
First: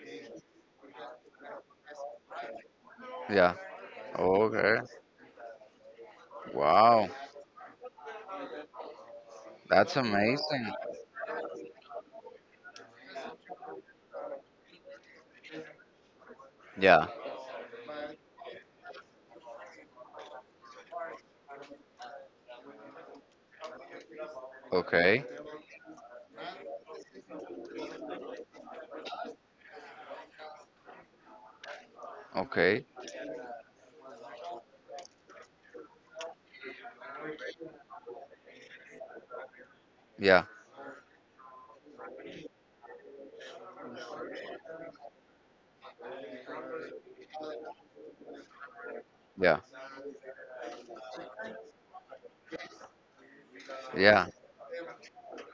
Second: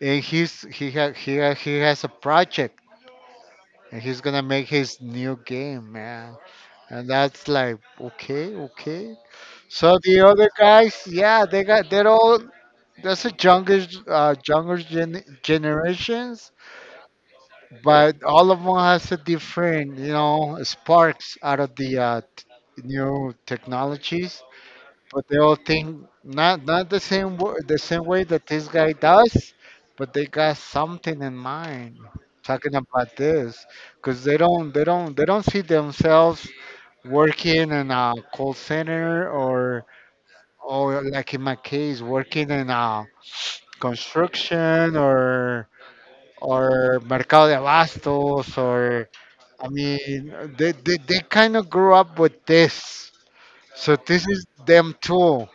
Speaker 2: And he's he ha, he ha, he has a project
Speaker 1: Yeah.
Speaker 2: and he's gonna make
Speaker 1: Okay.
Speaker 2: his new game, man. And
Speaker 1: Wow.
Speaker 2: that's like, okay, okay.
Speaker 1: That's
Speaker 2: So the other
Speaker 1: amazing.
Speaker 2: guys, yeah, they got they're all that's a younger uh, younger gen- generations,
Speaker 1: Yeah.
Speaker 2: but all of them has a different, you know, sparks out of the uh, t- new technologies.
Speaker 1: Okay.
Speaker 2: But they all think not not the same wo- the same way that this guy does, but they got something in mind talking
Speaker 1: Okay.
Speaker 2: about this because they don't they don't they don't see themselves working in a call center or
Speaker 1: Yeah.
Speaker 2: or like in my case working in a construction or or mercado de abastos or
Speaker 1: Yeah.
Speaker 2: I mean, they, they, they kind of grew up with this, so this
Speaker 1: Yeah.
Speaker 2: is them tool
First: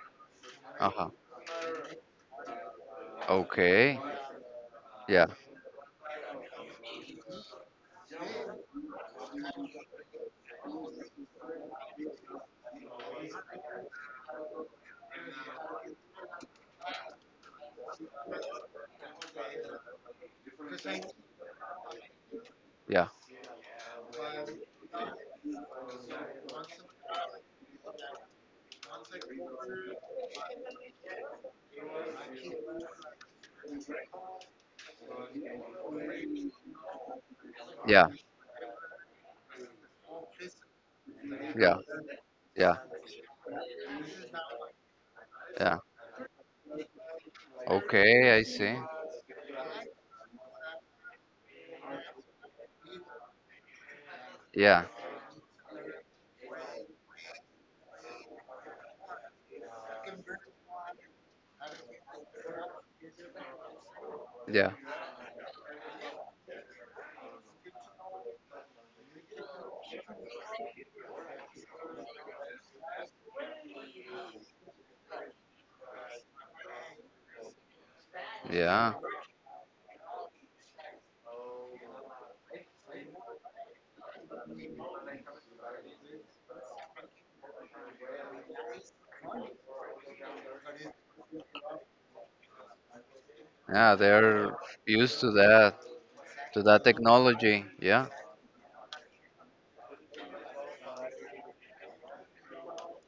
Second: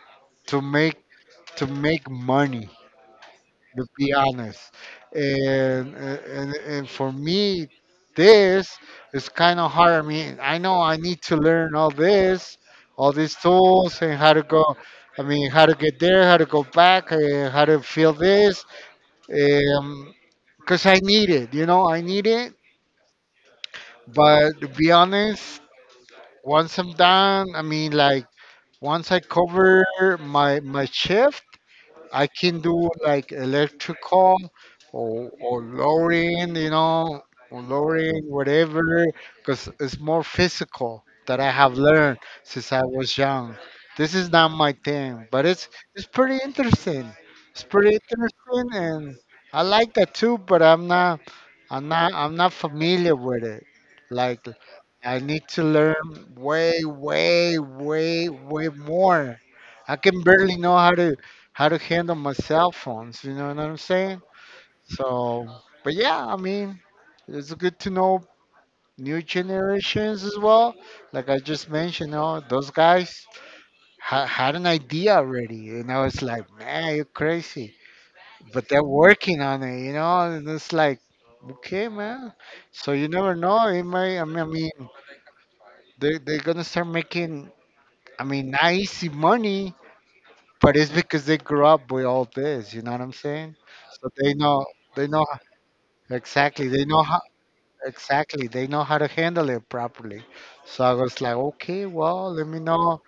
Speaker 2: to make
Speaker 1: Uh-huh.
Speaker 2: to make money, let's
Speaker 1: Okay.
Speaker 2: be honest.
Speaker 1: Yeah.
Speaker 2: And and and for me, this is kind of hard. I mean, I know I need to learn all this, all these tools, and how to go. I mean, how to get there, how to go back, uh, how to feel this, Um, because I need it. You know, I need it.
Speaker 1: Yeah.
Speaker 2: But to be honest, once I'm done, I mean, like once I cover my my shift, I can do like electrical or or lowering, you know, or
Speaker 1: Yeah.
Speaker 2: lowering whatever, because it's more physical that I have
Speaker 1: Yeah.
Speaker 2: learned since
Speaker 1: Yeah.
Speaker 2: I was young. This is not my thing, but it's
Speaker 1: Yeah.
Speaker 2: it's pretty interesting. It's pretty
Speaker 1: Okay, I
Speaker 2: interesting,
Speaker 1: see.
Speaker 2: and I like that too. But I'm not, I'm not, I'm not familiar with it. Like
Speaker 1: Yeah.
Speaker 2: I need to learn way, way, way, way more. I can barely know how to how to handle my cell phones. You know what I'm saying?
Speaker 1: Yeah.
Speaker 2: So, but yeah, I mean, it's good to know new generations as well. Like I just mentioned, you know, those guys ha- had an idea already, you know. It's like, man, you're crazy, but they're
Speaker 1: Yeah.
Speaker 2: working on it, you know. And it's like, okay, man. So you never know. It might. I mean, I mean they they're gonna start making. I mean, not easy money, but it's because they grew up with all this. You know what I'm saying?
Speaker 1: Yeah,
Speaker 2: So they
Speaker 1: they're
Speaker 2: know they
Speaker 1: used
Speaker 2: know
Speaker 1: to that, to
Speaker 2: Exactly.
Speaker 1: that
Speaker 2: They know how
Speaker 1: technology. Yeah.
Speaker 2: exactly, they know how to handle it properly. So I was like, okay, well, let me know.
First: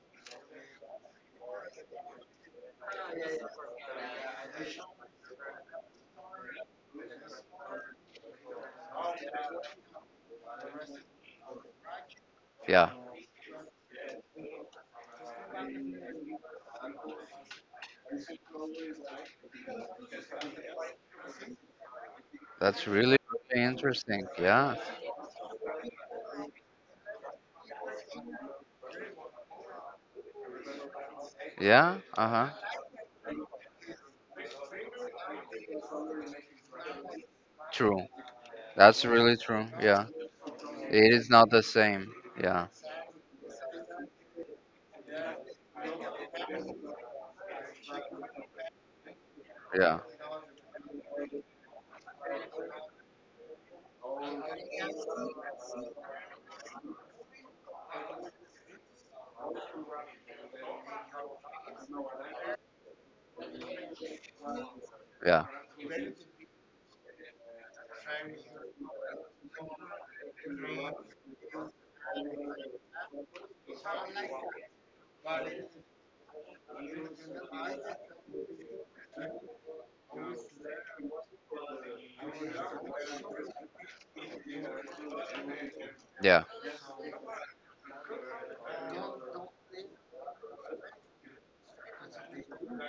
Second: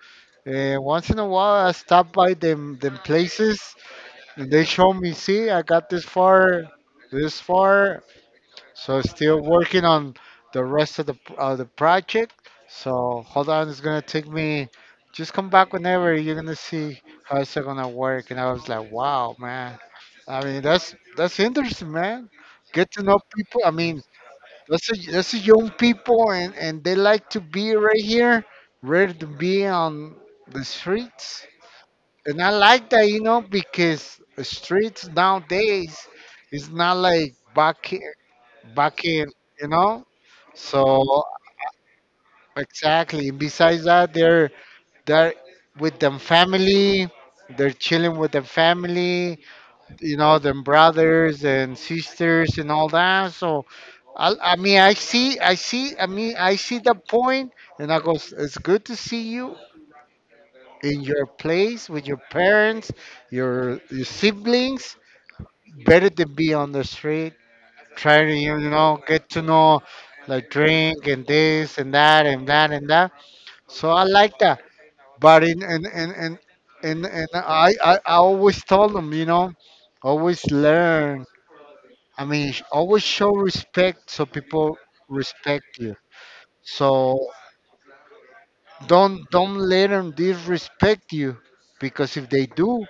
Speaker 2: Uh, once in a while, I stop by them them places, and they show me, see, I got this far, this far. So still working on the rest of the of the project.
Speaker 1: Yeah.
Speaker 2: So hold on, it's gonna take me. Just come back whenever you're gonna see how it's gonna work. And I was like, wow, man. I mean, that's that's interesting, man.
Speaker 1: That's
Speaker 2: Get to
Speaker 1: really,
Speaker 2: know people.
Speaker 1: really
Speaker 2: I mean
Speaker 1: interesting. Yeah.
Speaker 2: that's a, that's a young people, and, and they like to be right here, rather to be on the streets.
Speaker 1: Yeah,
Speaker 2: And I
Speaker 1: uh-huh.
Speaker 2: like that, you know, because the streets nowadays is not like back
Speaker 1: True.
Speaker 2: in- back
Speaker 1: That's
Speaker 2: in,
Speaker 1: really true.
Speaker 2: you know.
Speaker 1: Yeah. It
Speaker 2: So
Speaker 1: is not the same. Yeah.
Speaker 2: exactly. Besides that, they're they're with them family. They're chilling with their family,
Speaker 1: Yeah.
Speaker 2: you know, them brothers and sisters and all that. So, I, I mean, I see, I see, I mean, I see the point, and I goes, it's good to see you in your place with your parents, your your siblings.
Speaker 1: Yeah.
Speaker 2: Better than be on the street trying to, you know, get to know, like drink and this and that and that and that. So I like that. But in and and and and and I I I always told them, you know, always learn. I mean, sh- always show respect so people respect you.
Speaker 1: Yeah.
Speaker 2: So don't don't let them disrespect you, because if they do,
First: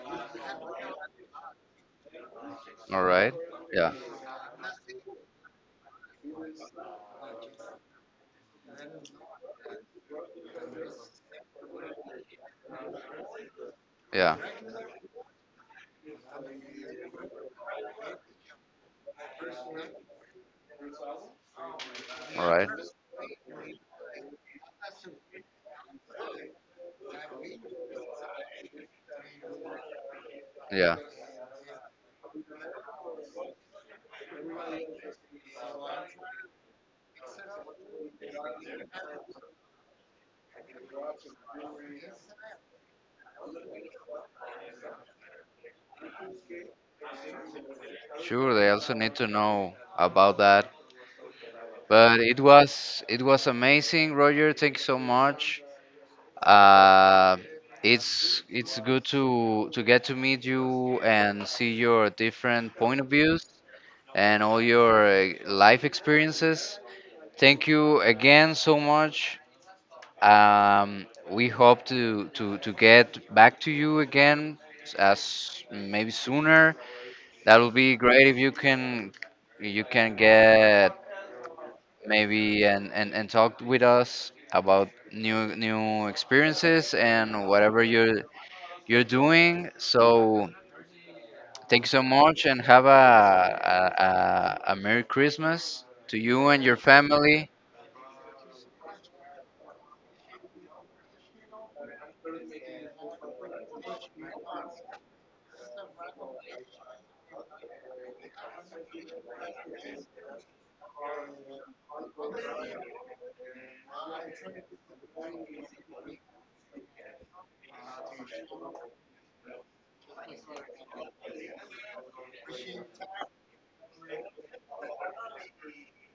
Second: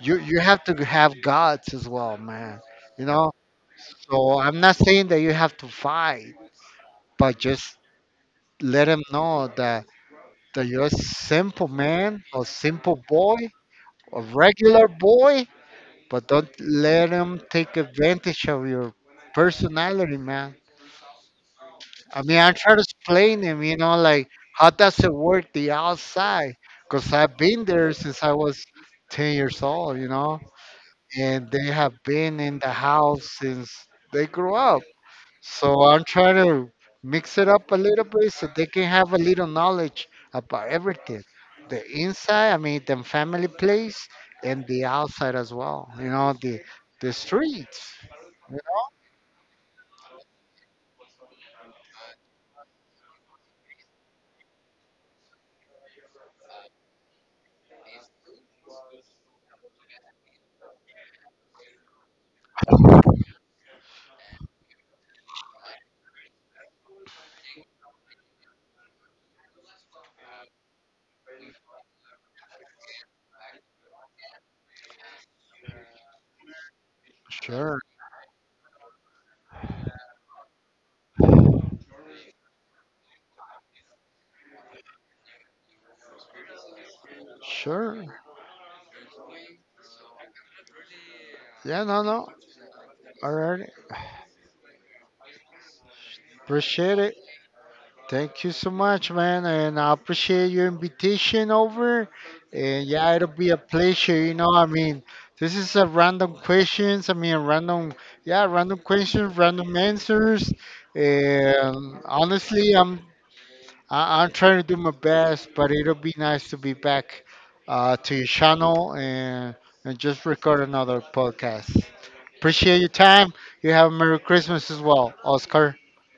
Speaker 2: you you have to have guts as well, man.
Speaker 1: All
Speaker 2: You know.
Speaker 1: right. Yeah.
Speaker 2: So I'm not saying that you have to fight, but just let them know that that you're a simple man, a simple boy, a
Speaker 1: Yeah.
Speaker 2: regular boy. But don't let them take advantage of your personality, man. I mean,
Speaker 1: All
Speaker 2: I
Speaker 1: right.
Speaker 2: try to explain him, you know, like how does it work the outside? Because I've been there since I was ten years old, you know,
Speaker 1: Yeah.
Speaker 2: and they have been in the house since they grew up. So I'm trying to mix it up a little bit so they can have a little knowledge about everything. The inside, I mean, the family place, and the outside as well, you know, the the streets.
Speaker 1: Sure,
Speaker 2: You
Speaker 1: they
Speaker 2: know,
Speaker 1: also need to know about that. But it was it was amazing, Roger. Thank you so much. Uh it's it's good to to get to meet you and see your different point of views and all your uh, life experiences. Thank you again so much. Um, we hope to, to, to get back to you again as maybe sooner. That would
Speaker 2: Sure,
Speaker 1: be great if you can you can get maybe and, and, and talk with us about new new experiences and whatever
Speaker 2: sure.
Speaker 1: you're you're doing. So
Speaker 2: Yeah,
Speaker 1: thank you
Speaker 2: no,
Speaker 1: so
Speaker 2: no.
Speaker 1: much and have a
Speaker 2: All right.
Speaker 1: a, a, a Merry Christmas to you and your
Speaker 2: Appreciate it.
Speaker 1: family.
Speaker 2: Thank you so much, man. And I appreciate your invitation over. And yeah, it'll be a pleasure. You know, I mean, this is a random questions. I mean, random, yeah, random questions, random answers. And honestly, I'm I, I'm trying to do my best, but it'll be nice to be back uh, to your channel and and just record another podcast. Appreciate your time. You have a Merry Christmas as well, Oscar.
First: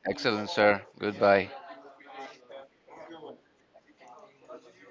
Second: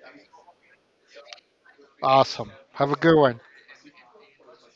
Speaker 1: Excellent, sir. Goodbye.
Speaker 2: Awesome. Have a good one.